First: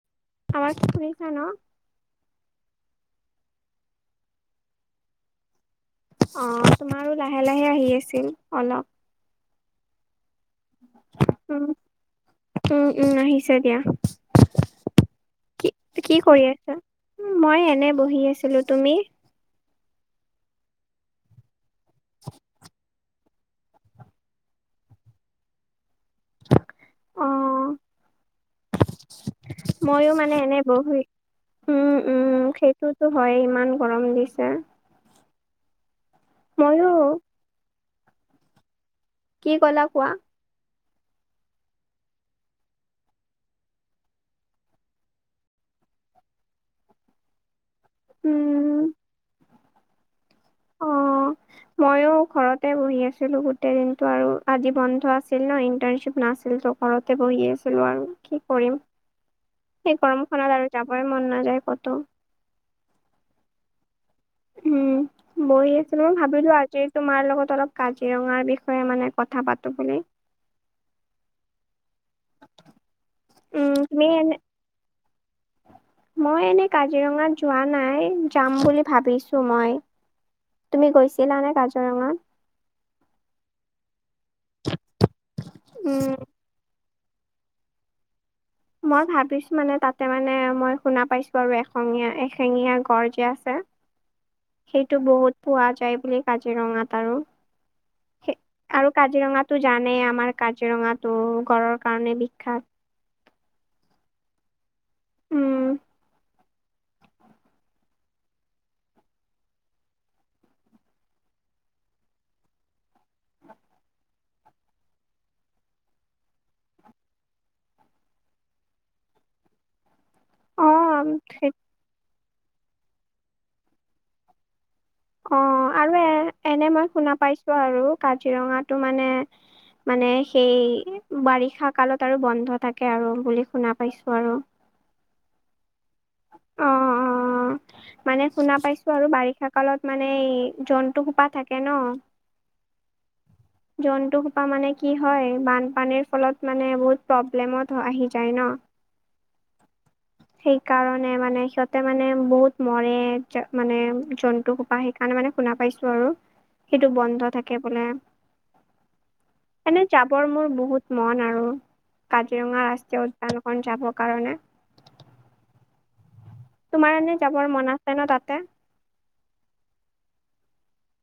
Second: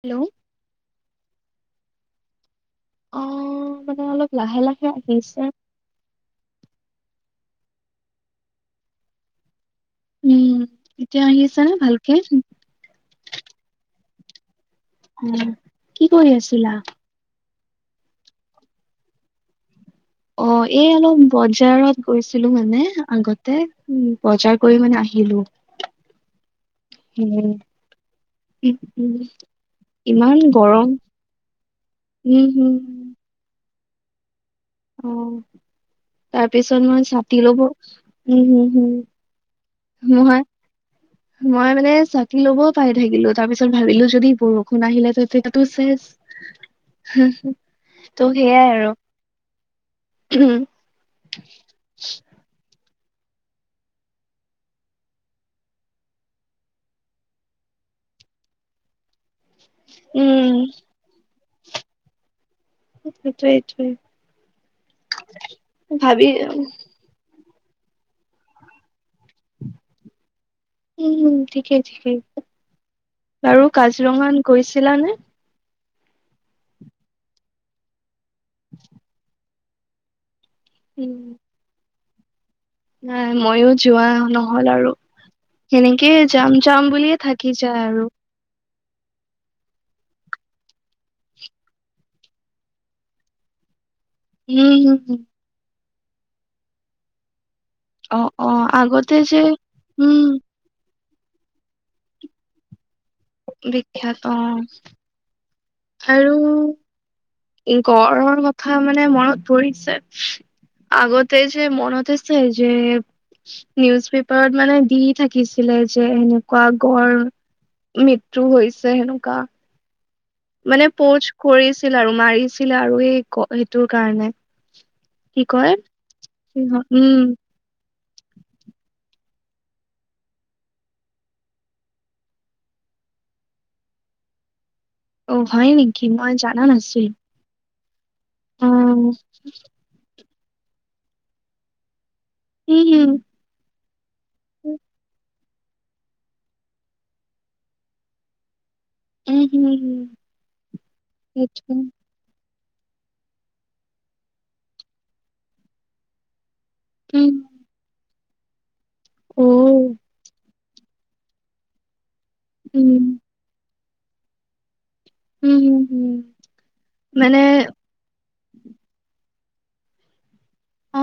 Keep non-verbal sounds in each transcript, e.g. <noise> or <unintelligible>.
Hello, আৱাজ শুনিছা ন? অ', মানে অলপ লাহে লাহে আহিছে। অ', তোমাৰো লাহে লাহে আহি আছিল অলপ। উম, এতিয়া আহিছে উম, নে ভালকে? উম, উম, আহিছে দিয়া। কি, কি কৰি আছা? মই এনে বহি আছিলো, তুমি? অ', এই অলপ বজাৰত গৈছিলো মানে আগত তে বজাৰ কৰি মানে আহিলো, হম। অ' উম, উম, ময়ো মানে ইমান এনে বহি গৰম, উম, উম, হম হম! সেইটোতো হয়, ইমান গৰম দিছে। অ', তাৰপিছত ময়ো মই ছাতি ল'ব, হম, হম, হম। কি কলা? কোৱা? নহয়। মই মানে ছাতি ল'বও পাহৰি থাকিলো। তাৰ পিছত ভাবিলো যদি বৰষুণ আহিলে তাতো চেছ। ত' সেইয়াই উম, আৰু হম। মইয়ো ঘৰতে বহি আছিলো গোটেই দিনটো আৰু আজি বন্ধ আছিল ন, ইন্টাৰশ্বিপ নাছিল। ত' ঘৰতে বহি আছিলো আৰু কি কৰিম। <inaudible> এই উম গৰমখনত আৰু যাবই মন নাযায় ক'তো। সেইটোৱে সেইটোৱে। হম, বহি আছিলো মই ভাবি ভাবিলো আজি তোমাৰ লগত অলপ কাজিৰঙাৰ বিষয়ে মানে কথা পাতো বুলি। উম, ঠিকেই ঠিকেই, বাৰু উম তুমি এনে কাজিৰঙাত গৈছিলানে? মই এনে কাজিৰঙাত যোৱা নাই, যাম বুলি ভাবিছো মই। তুমি উম গৈছিলা নে কাজিৰঙাত? নাই ময়ো যোৱা নহ'ল আৰু উম সেনেকেই যাম যাম বুলিয়ে থা কি যায় আৰু। মই ভাবিছো মানে তাতে মানে মই শুনা পাইছো আৰু এশঙীয়া এশিঙীয়া গড় যে আছে। <inaudible> সেইটো হম হম বহুত পোৱা যায় বুলি কাজিৰঙাত আৰু। অ সে অ আৰু আগতে যে কাজিৰঙাতো জানেই উম আমাৰ কাজিৰঙাটো গড়ৰ কাৰণে বিখ্যাত। বিখ্যাত অ'। উম আৰু গড়ৰ কথা মানে মনত পৰিছে। আগতে যে মনত আছে যে নিউজ পেপ পাৰত মানে দি থাকিছিলে যে এনেকুৱা গড় মৃত্যু হৈছে সেনেকুৱা। অ মানে প'জ সেই কৰিছিল আৰু মাৰিছিলে আৰু সেই সেইটোৰ কাৰণে। অ কি কয় সিংহ উম। টো আৰু কাজিৰঙাটো মানে মানে সেই বাৰিষা কালত আৰু বন্ধ থাকে আৰু বুলি শুনা পাইছো আৰু। অ', হয় নেকি? মই জানা অ নাছিলো। অ', মানে শুনা অ পাইছো আৰু বাৰিষা কালত মানে এই জন্তু সোপা থাকে ন। উম জন্তু সোপা মানে হম কি হয় বানপানীৰ ফলত মানে বহুত প্ৰব্লেমত আহি যায় ন। উম, উম, উম। কাৰণে মানে সিহঁতে মানে বহুত মৰে মানে জন্তু সোপা সেইকাৰণে মানে শুনা পাইছো আৰু। সেইটো বন্ধ উম থাকে বোলে। অ এনে যাবৰ মোৰ বহুত মন আৰু কাজিৰঙা উম ৰাষ্ট্ৰীয় উদ্যান খন যাব কাৰণে। উম, উম, তোমাৰ এনে যাবৰ মন আছে ন তাতে? অ,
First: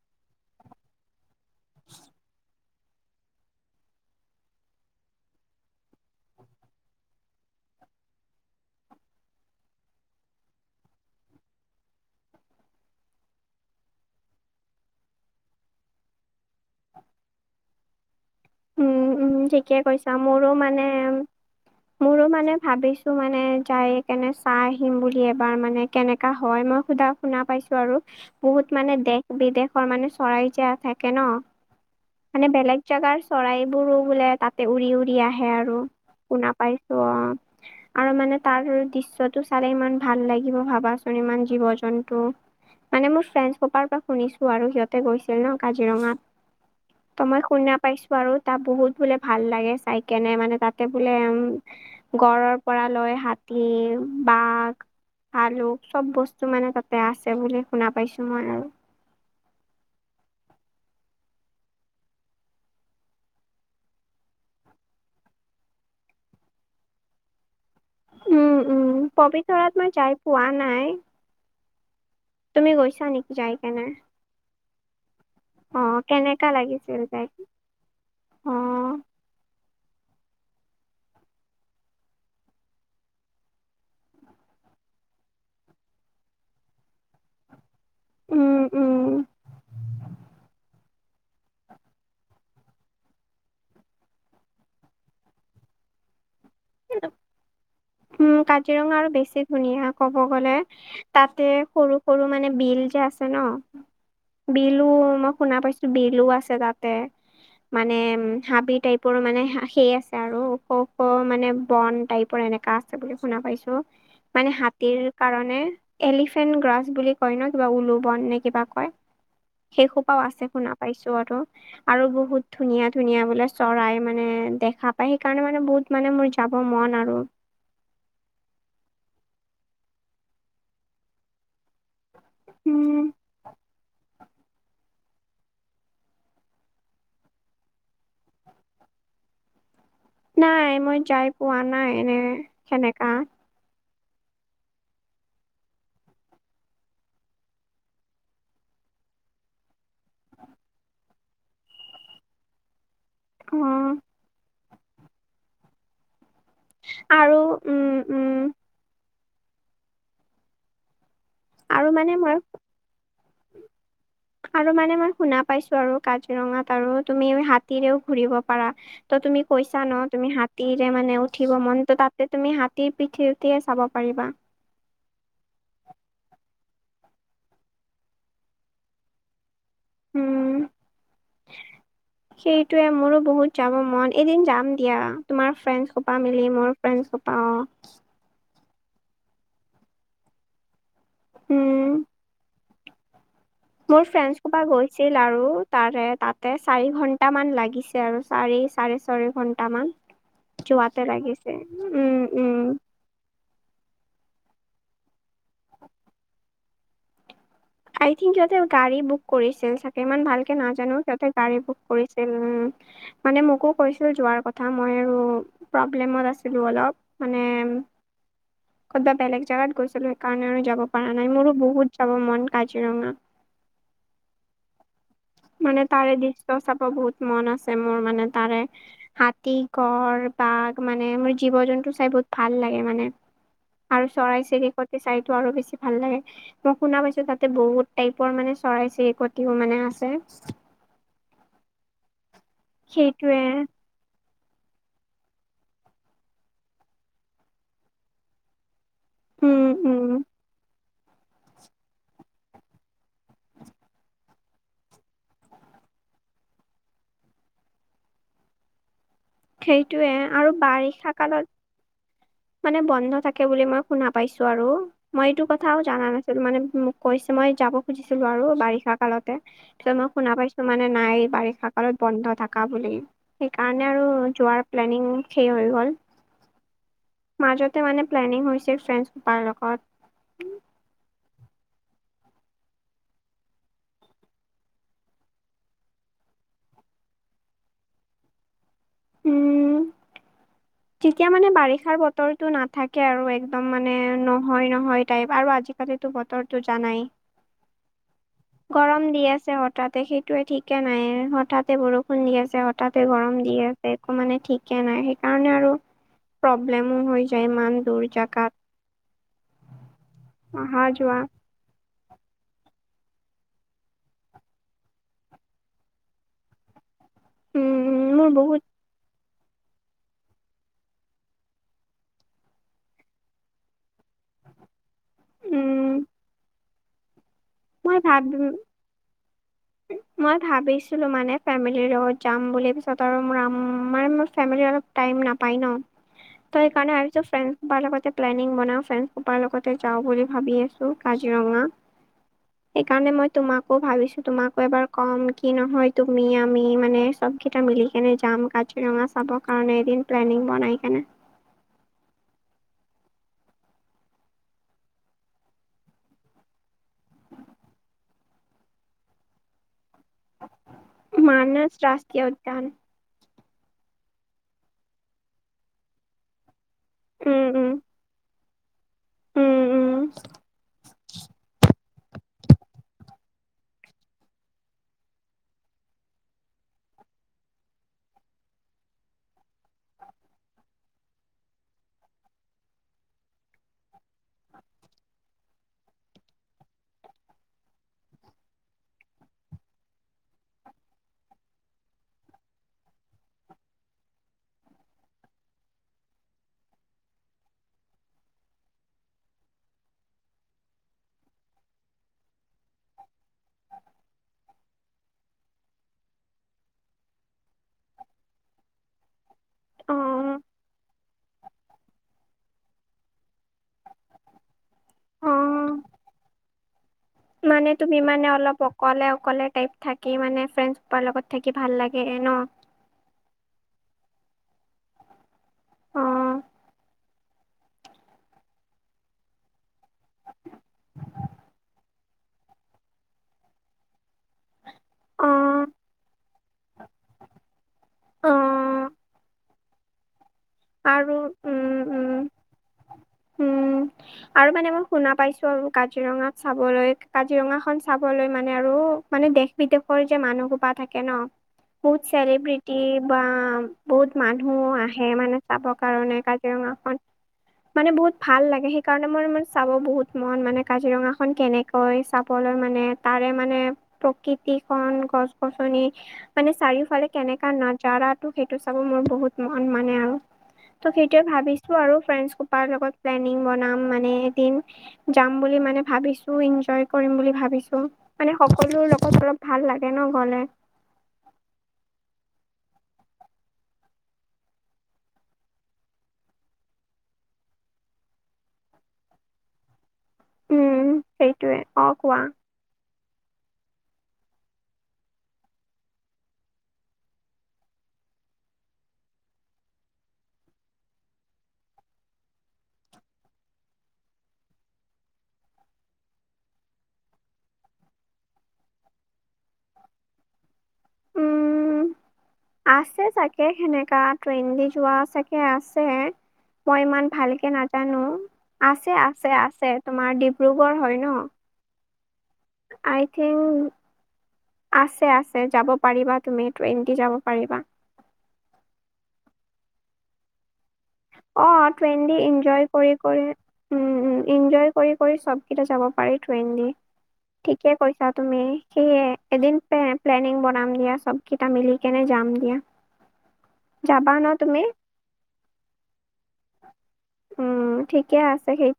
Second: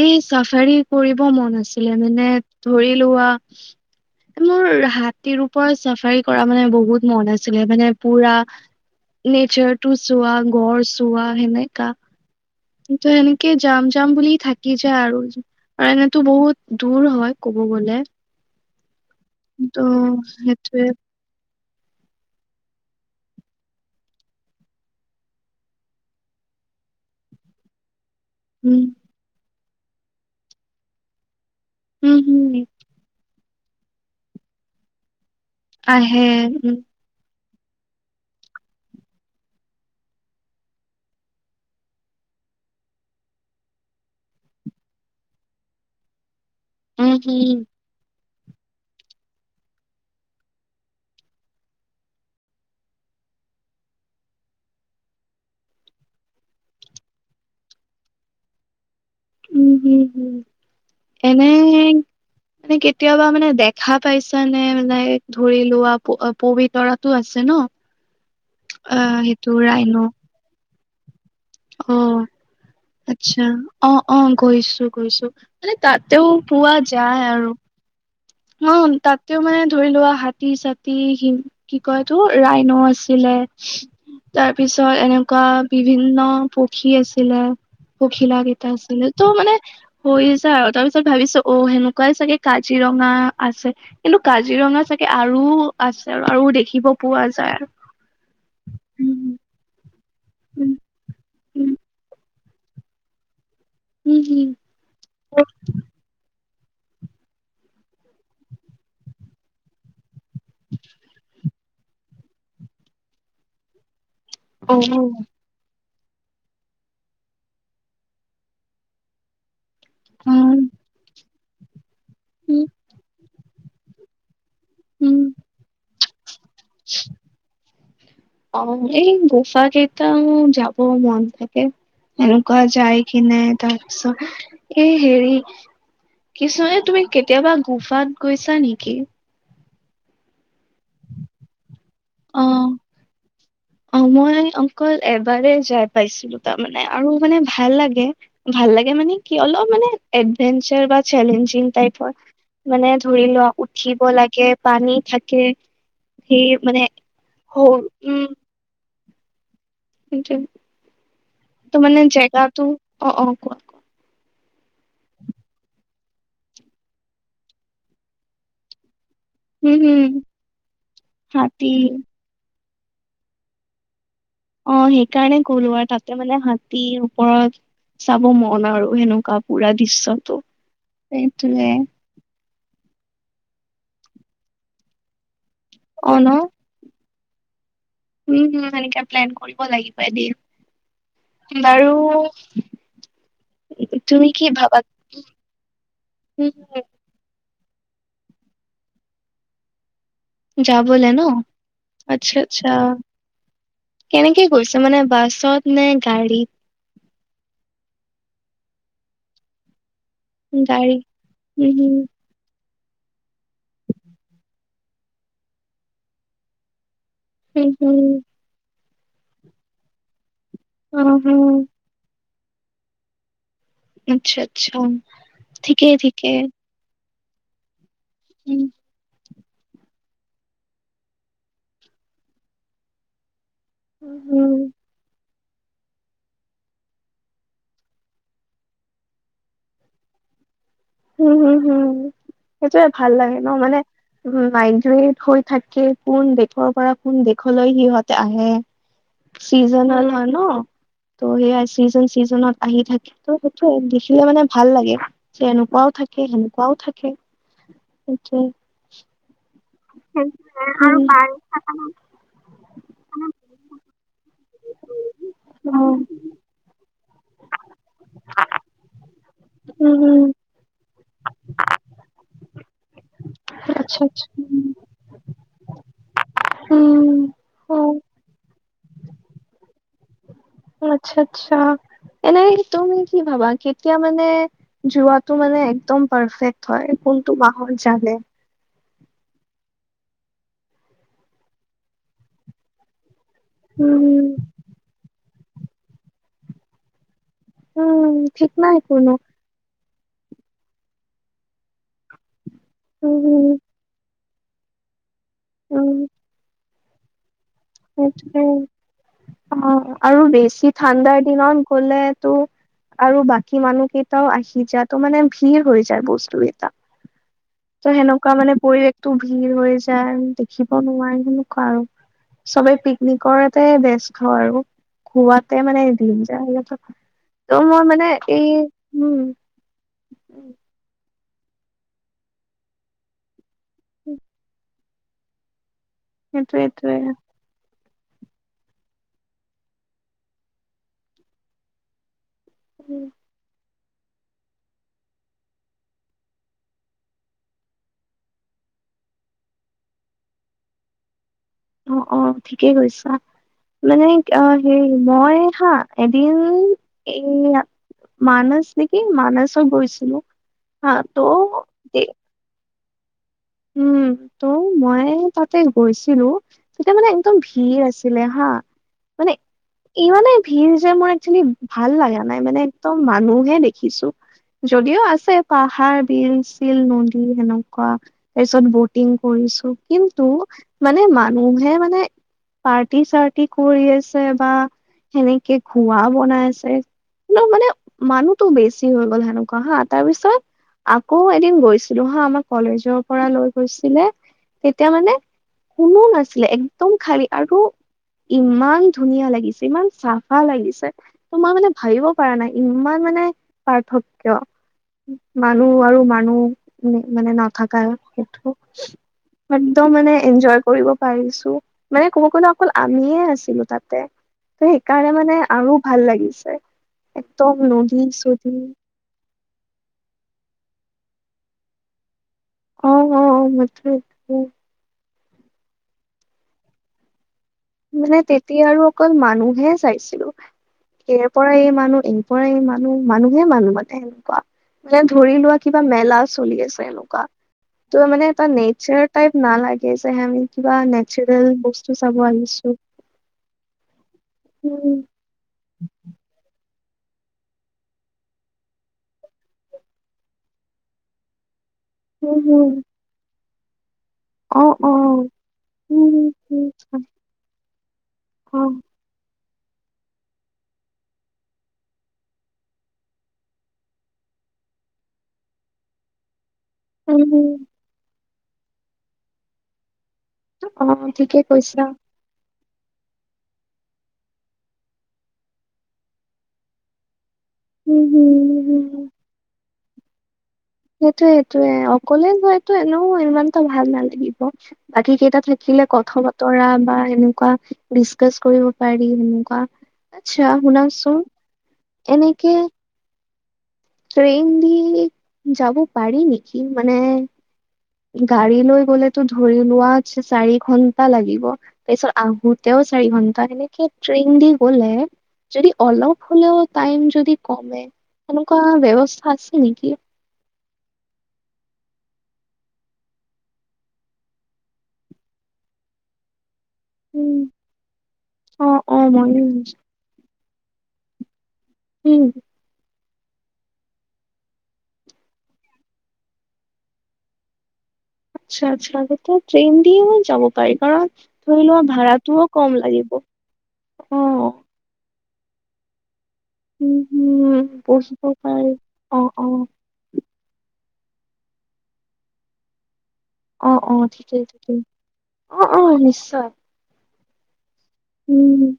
এই চাফাৰী কৰিব মন আছিলে মানে ধৰি লোৱা, মোৰ হাতীৰ ওপৰত চাফাৰী কৰা মানে বহুত মন আছিলে, মানে পুৰা নেচাৰটো চোৱা গড় চোৱা সেনেকা। তু সেনেকে জাম-জাম বুলি থাকি যায় আৰু। আৰু এনেতো বহুত দূৰ হয় ক'ব গলে। উম, উম, ত' ঠিকে কৈছা মোৰো মানে সেইটোৱে মোৰো মানে ভাবিছো মানে যাই কেনে চাই আহিম বুলি এবাৰ মানে কেনেকা হয় মই সোধা। শুনা পাইছো আৰু। বহুত উম। মানে দেশ বিদেশৰ মানে চৰাই যে থাকে ন' উম মানে হম বেলেগ জেগাৰ চৰাইবোৰো বোলে তাতে উৰি-উৰি আহে আৰু আহে শুনা পাইছো। অ'। <unintelligible> আৰু মানে তাৰ দৃশ্যটো চালে ইমান ভাল লাগিব ভাবাচোন ইমান জীৱ-জন্তু, মানে মোৰ ফ্ৰেণ্ডছ সোপাৰপৰা পৰা শুনিছো আৰু সিহঁতে গৈছিল ন কাজিৰঙাত। উম ত মই হম শুনা পাইছো। আৰু তাত বহুত বোলে ভাল লাগে চাই কেনে মানে তাতে বোলে উম, গঁড়ৰ পৰা লৈ হাতী, বাঘ, আলু চব বস্তু মানে তাতে আছে বুলি শুনা পাইছো মই আৰু। উম, হম-হম এনে মানে কেতিয়াবা মানে দেখা পাইছানে নাই ধৰি লোৱা পবিতৰাতো আছে ন', উম, অ উম, সেইটো পবিতৰাত মই ৰাইন' যাই পোৱা নাই। অ', তুমি গৈছা নেকি আচ্ছা, যাই কেনে? অ, অ, গৈছো-গৈছো। মানে অ' তাতেও কেনেকা পুৱা লাগিছিল যাই আৰু ন অ' তাতেও মানে ধৰি লোৱা হাতী চাতী কি কয় এইতো ৰাইন' আছিলে। তাৰ পিছত এনেকুৱা বিভিন্ন পক্ষী আছিলে। পখিলা উম কেইটা আছিলে উম। ত' মানে হৈ আছে। আৰু তাৰ পিছত ভাবিছো অ, সেনে এনেকুৱাই চাগে কাজিৰঙা আছে কিন্তু কাজিৰঙা চাগে আৰু আছে আৰু আৰু দেখিব পোৱা যায় আৰু। উম, কাজিৰঙা আৰু উম বেছি ধুনীয়া ক'ব গ'লে। তাতে উম সৰু-সৰু, মানে বিল যে আছে ন। উম, উম, বিলো মই শুনা পাইছো বিলো আছে তাতে। মানে হাবি টাইপৰো মানে সেই আছে আৰু ওখ-ওখ মানে বন টাইপৰ এনেকা আছে। বুলি শুনা পাইছো মানে হম অ হাতীৰ কাৰণে, এলিফেণ্ট গ্ৰাছ বুলি কয় ন কিবা উলো বন নে কিবা কয়? শেই খোপাও আছে উম শুনা পাইছো আৰু-আৰু বহুত উম ধুনীয়া-ধুনীয়া বোলে, চৰাই মানে দেখা পায় উম সেইকাৰণে মানে বহুত মানে মোৰ যাব মন আৰু। অ, এই গোফা কেইটাও যাব মন থাকে। এনেকোৱ উম যাইকিনে তাৰপিছত, এই হেৰি কিছুমানে তুমি কেতিয়াবা গোফাত গৈছা নেকি? নাই মই যাই পোৱা নাই এনে অ সেনেকা, অ, মই অকল এবাৰে যাই পাইছিলো তাৰমানে আৰু মানে ভাল লাগে। ভাল লাগে মানে কি অলপ মানে এডভেঞ্চাৰ বা চেলেঞ্জিং টাইপৰ মানে ধৰি লোৱা অ উঠিব লাগে, পানী থাকে সেই মানে আৰু সৰু উম, উম, কিন্তু আৰু মানে মই জেগাটো অ, অ, কোৱা-কোৱা? আৰু মানে মই শুনা পাইছো আৰু কাজিৰঙাত আৰু তুমি হাতীৰেও ঘুৰিব পাৰা। ত' তুমি উম কৈছা হম ন'! তুমি হাতীৰে মানে, উঠিব হাতী মনটো তাত ত' তুমি হাতীৰ পিঠিত উঠিয়ে চাব পাৰিবা। অ'! সেইকাৰণে গ'লো আৰু তাতে মানে, হাতীৰ ওপৰত চাব মন আৰু সেনেকুৱা! পূৰা দৃশ্যটো! উম। সেইটোৱে। সেইটোৱে, মোৰো বহুত যাব মন! এদিন যাম দিয়া, তোমাৰ ফ্ৰেণ্ড অ সোপা ন মিলি, মোৰ। ফ্ৰেণ্ডছ সোপা, অ'! উম, সেনেকে প্লেন কৰিব লাগিব, এদিন। বাৰু উম। মোৰ তুমি ফ্ৰেণ্ডছ কি সোপা ভাবা গৈছিল আৰু তাৰে, তাতে উম, চাৰি ঘন টামান লাগিছে আৰু। চাৰি, চাৰে ছয় ঘণ্টা মান। যাবলে যোৱাতে ন লাগিছে। উম, আচ্ছা আচ্ছা। উম। কেনেকে গৈছে মানে, বাছত নে গাড়ীত? I think! সিহঁতে গাড়ী বুক কৰিছিল চাগে! ইমান ভালকে গাড়ী নাজানোঁ। সিহঁতে, গাড়ী উম বুক হুম। কৰিছিল। উম! মানে, মোকো কৈছিল! যোৱাৰ কথা। মই আৰু প্ৰব্লেমত আছিলোঁ, অলপ। মানে, উম হুম ক'ৰবাত বেলেগ জাগাত গৈছিলোঁ। সেইকাৰণে, আৰু যাব অ পৰা নাই। হুম মোৰো বহুত চাব মন কাজিৰঙা! আচ্ছা! আচ্ছা! মানে, ঠিকেই তাৰে ঠিকেই। দৃশ্য চাব বহুত মন আছে! মোৰ মানে, উম তাৰে হাতী, গড়, বাঘ মানে, মোৰ জীৱ-জন্তু চাই বহুত ভাল লাগে, মানে! আৰু উম হুম চৰাই-চিৰিকটি চাই। আৰু বেছি ভাল লাগে! মই শুনা পাইছোঁ, তাতে বহুত টাইপৰ মানে, চৰাই-চিৰিকটিও মানে, আছে। <unintelligible> হোঁ হোঁ হোঁ, সেইটোৱে ভাল লাগে ন'! মানে। উম, মাইগ্ৰেট হৈ থাকে। কোন দেশৰ পৰা, কোন দেশলৈ, সিহঁতে আহে। উম চিজনেল উম মানুহ। ত' সেয়া, চিজন, চিজনত আহি থাকে। ত' সেইটোৱে, দেখিলে মানে, ভাল লাগে। যে এনে তেনেকুৱাও থাকে, সেনেকুৱাও থাকে। সেইটোৱে! সেইটোৱে আৰু বাৰিষা আচ্ছা কালত মানে, বন্ধ থাকে বুলি, মই শুনা পাইছোঁ আৰু। মই, এইটো কথাও জানা নাছিলোঁ। মানে, মোক কৈছে, মই যাব খুজিছিলোঁ আৰু বাৰিষা কালতে। তাৰপিছত, মই শুনা পাইছোঁ, মানে নাই। বাৰিষা কালত বন্ধ থকা বুলি। সেইকাৰণে আৰু আচ্ছা যোৱাৰ প্লেনিং সেই হৈ গ'ল। উম মাজতে মানে, প্লেনিং হৈছে ফ্ৰেণ্ডছ <unintelligible> লগত। আচ্ছা, আচ্ছা! এনেই তুমি কি ভাবা? কেতিয়া মানে যোৱাটো মানে, একদম পাৰফেক্ট হয়। কোনটো মাহৰ <unintelligible> উম! তেতিয়া মানে, বাৰিষাৰ বতৰটো নাথাকে আৰু। এক একদম মানে, উম নহয়, নহয় টাইপ। আৰু আজিকালিতো, বতৰটো জানাই! উম! ঠিক নাই গৰম কোনো দি আছে, হঠাতে। সেইটোৱে, ঠিকে নাই। হঠাতে বৰষুণ বৰষুণ দি আছে। হঠাতে গৰম উম দি আছে, একো মানে, ঠিকে নাই। সেইকাৰণে আৰু উম প্ৰব্লেমো হয়, দূৰ সেইটোৱে জাগাত। অ'! আৰু বেছি অহা যোৱা ঠাণ্ডাৰ দিনত গ'লে, তোৰ আৰু বাকী মানুহকেইটাও আহি যায়। ত' মানে, ভিৰ হৈ যায়, বস্তু কেইটা। ত' উম মোৰ সেনেকুৱা মানে, বহুত পৰিৱেশতটো ভিৰ হৈ যায়। দেখিব নোৱাৰি, সনেকুৱা আৰু। চবেই পিকনিকৰতে ব্যস্ত আৰু। খোৱাতে মানে, উম দিন যায় সিহঁতৰ। ত' মই মানে, এই, উম! মই ভাবিছিলোঁ মানে, ফেমিলিৰ লগত যাম বুলি! তাতে আৰু মোৰ মানে, মোৰ ফেমিলি অলপ টাইম নাপায় ন'! সেইটোৱে ত' সেইকাৰণে, সেইটোৱে ভাবিছোঁ! ফ্ৰে সোপাৰ লগতে প্লেনিং বনাওঁ। ফ্ৰেণ্ড সোপাৰ লগতে, যাওঁ বুলি ভাবি আছোঁ! কাজিৰঙা। সেইকাৰণে, মই তোমাকো ভাবিছোঁ তোমাকো এবাৰ কম, কি নহয় তুমি আমি মানে চবকেইটা মিলি কেনে যাম কাজি ৰঙা চাবৰ কাৰণে, এদিন প্লেনিং বনাই কেনে। অ', অ' ঠিকেই কৈছা। মানে আ, হেই মই হা, এদিন এ মানাছ নেকি মানছত গৈছিলোঁ হা, ত' দে টান উম, ত' মই তাতে গৈছিলোঁ তেতিয়া মানে একদম উম উম ভিৰ আছিলে হা, মানে উম ইমানেই ভিৰ যে মোৰ একচেলি ভাল লগা নাই, মানে একদম মানুহে দেখিছোঁ। যদিও আছে পাহাৰ, বিল চিল, নদী সেনেকুৱা। তাৰপিছত বটিং কৰিছোঁ কিন্তু মানে মানুহে মানে পাৰ্টি চাৰ্টি কৰি আছে বা সেনেকে ঘোৱা বনাই আছে। মানে মানে মানুহটো বেছি হৈ গ'ল সেনেকুৱা হা, তাৰপিছত আকৌ এদিন গৈছিলোঁ হা, আমাৰ কলেজৰপৰা লৈ গৈছিলে তেতিয়া মানে। কোনো নাছিলে একদম খালী আৰু ইমান ধুনীয়া লাগিছে, ইমান চাফা লাগিছে তোমাৰ মানে ভাবিবপৰা নাই ইমান মানে পাৰ্থক্য। মানুহ আৰু মানুহ মানে নাথকা সেইটো। একদম মানে উম এনজয় কৰিব পাৰিছোঁ। মানে ক'ব গ'লে অকল আমিয়ে আছিলোঁ তাতে। ত' সেইকাৰণে অ অ মানে আৰু ভাল লাগিছে। একদম মানে তুমি নদী মানে চদী অলপ অকলে অকলে টাইপ থাক কি মানে ফ্ৰেণ্ডচ লগত থাকি ভাল লাগে ন'? অ', অ', অ' মইতো অ মানে তেতিয়া আৰু অকল মানুহে চাইছিলোঁ। ইয়াৰপৰাই এই মানুহ, ইয়াৰপৰাই মানুহ, মানুহে মানুহ মানে বাহ। মান অ ধৰি লোৱা কিবা মেলা চলি আছে এনেকুৱা। ত' মানে অ এটা নেচাৰ টাইপ নালাগে যে আমি কিবা আৰু নেচাৰেল উম বস্তু উম চাব আহিছোঁ। উম, আৰু মানে মোৰ উম, শুনা পাইছোঁ আৰু কাজিৰঙাত চাবলৈ, কাজিৰঙাখন চাবলৈ মানে আৰু মানে দেশ বিদেশৰ যে মানুহ সোপা থাকে ন' <inaudible> বহুত হুম, হুম, চেলিব্ৰিটি বা বহুত অ', মানুহ আহে অ', মানে চাব কাৰণে উম, উম, কাজিৰঙাখন, মানে বহুত ভাল লাগে অ', সেইকা কাৰণে মোৰ ইমান চাব বহুত মন মানে কাজিৰঙাখন কেনেকৈ চাবলৈ মানে, তাৰেমানে প্ৰকৃতিখন গছ গছনি মানে চাৰিও ফালে কেনেকা উম, নাজাৰটো সেইটো চাব মোৰ বহুত মন মানে আৰু। ত' অ', সেইটোৱে ঠিকে ভাবিছোঁ কৈছা। আৰু ফ্ৰেণ্ডছ সুপাৰ লগত প্লেনি বনাম মানে এদিন যাম বুলি মানে ভাবিছোঁ, এনজয় কৰিম বুলি ভাবিছোঁ উম, হুম। হুম, সকলোৰ লগত অলপ ভাল লাগে ন' গলে? সেইটোয়ে সেইটোয়ে, অকলে গলেতো এনেও ইমান এটা ভাল নালাগিব। বাকীকেইটা থাকিলে কথা বতৰা বা সেনেকুৱা ডিচকাচ কৰিব পাৰি সেনেকুৱা। আচ্ছা উম শুনাচোন, সেইটোৱে অ কোৱা এনেকে ট্ৰেইন দি যাব পাৰি নেকি মানে গাড়ী লৈ গ'লেতো ধৰি লোৱা চাৰি ঘন্টা লাগিব। তাৰপিছত আহোতেও চাৰি ঘণ্টা, এনেকে ট্ৰেইন দি গ'লে যদি অলপ হ'লেও টাইম যদি কমে। এনেকুৱা ব্যৱস্থা আছে নেকি? উম আছে চাগে, সেনেকা ট্ৰেইন দি যোৱা চাগে আছে। মই ইমান উম, ভালকে নাজানো। অ', আছে। অ', ময়ো আছে। আছে। ভাবিছো। তোমাৰ ডিব্ৰুগড় হয় ন? উম। আই থিংক! আছে। আছে। যাব পাৰিবা তুমি। ট্ৰেইন দি যাব পাৰিবা। আচ্ছা। আচ্ছা। তেতিয়া ট্ৰেইন দিয়ে মই যাব পাৰিম। কাৰণ অ ধৰি লোৱা ট্ৰেইন দি ভাড়াটোও ইনজয় কম কৰি লাগিব। কৰি উম উম অহ। ইনজয় কৰি -কৰি চব। যাব পাৰি ট্ৰেইন দি। উম, হম, ঠিকে কৈছা বহিব তুমি। পাৰি সেয়ে অ', এদিন অ', পে প্লেনিং বনাম দিয়া। সবকেইটা মিলি কেনে যাম দিয়া। অ। অ। যাবা ন ঠিকেই। তুমি ঠিকেই। অ'। অ'। নিশ্চয়। উম। ঠিকে আছে। উম। সেই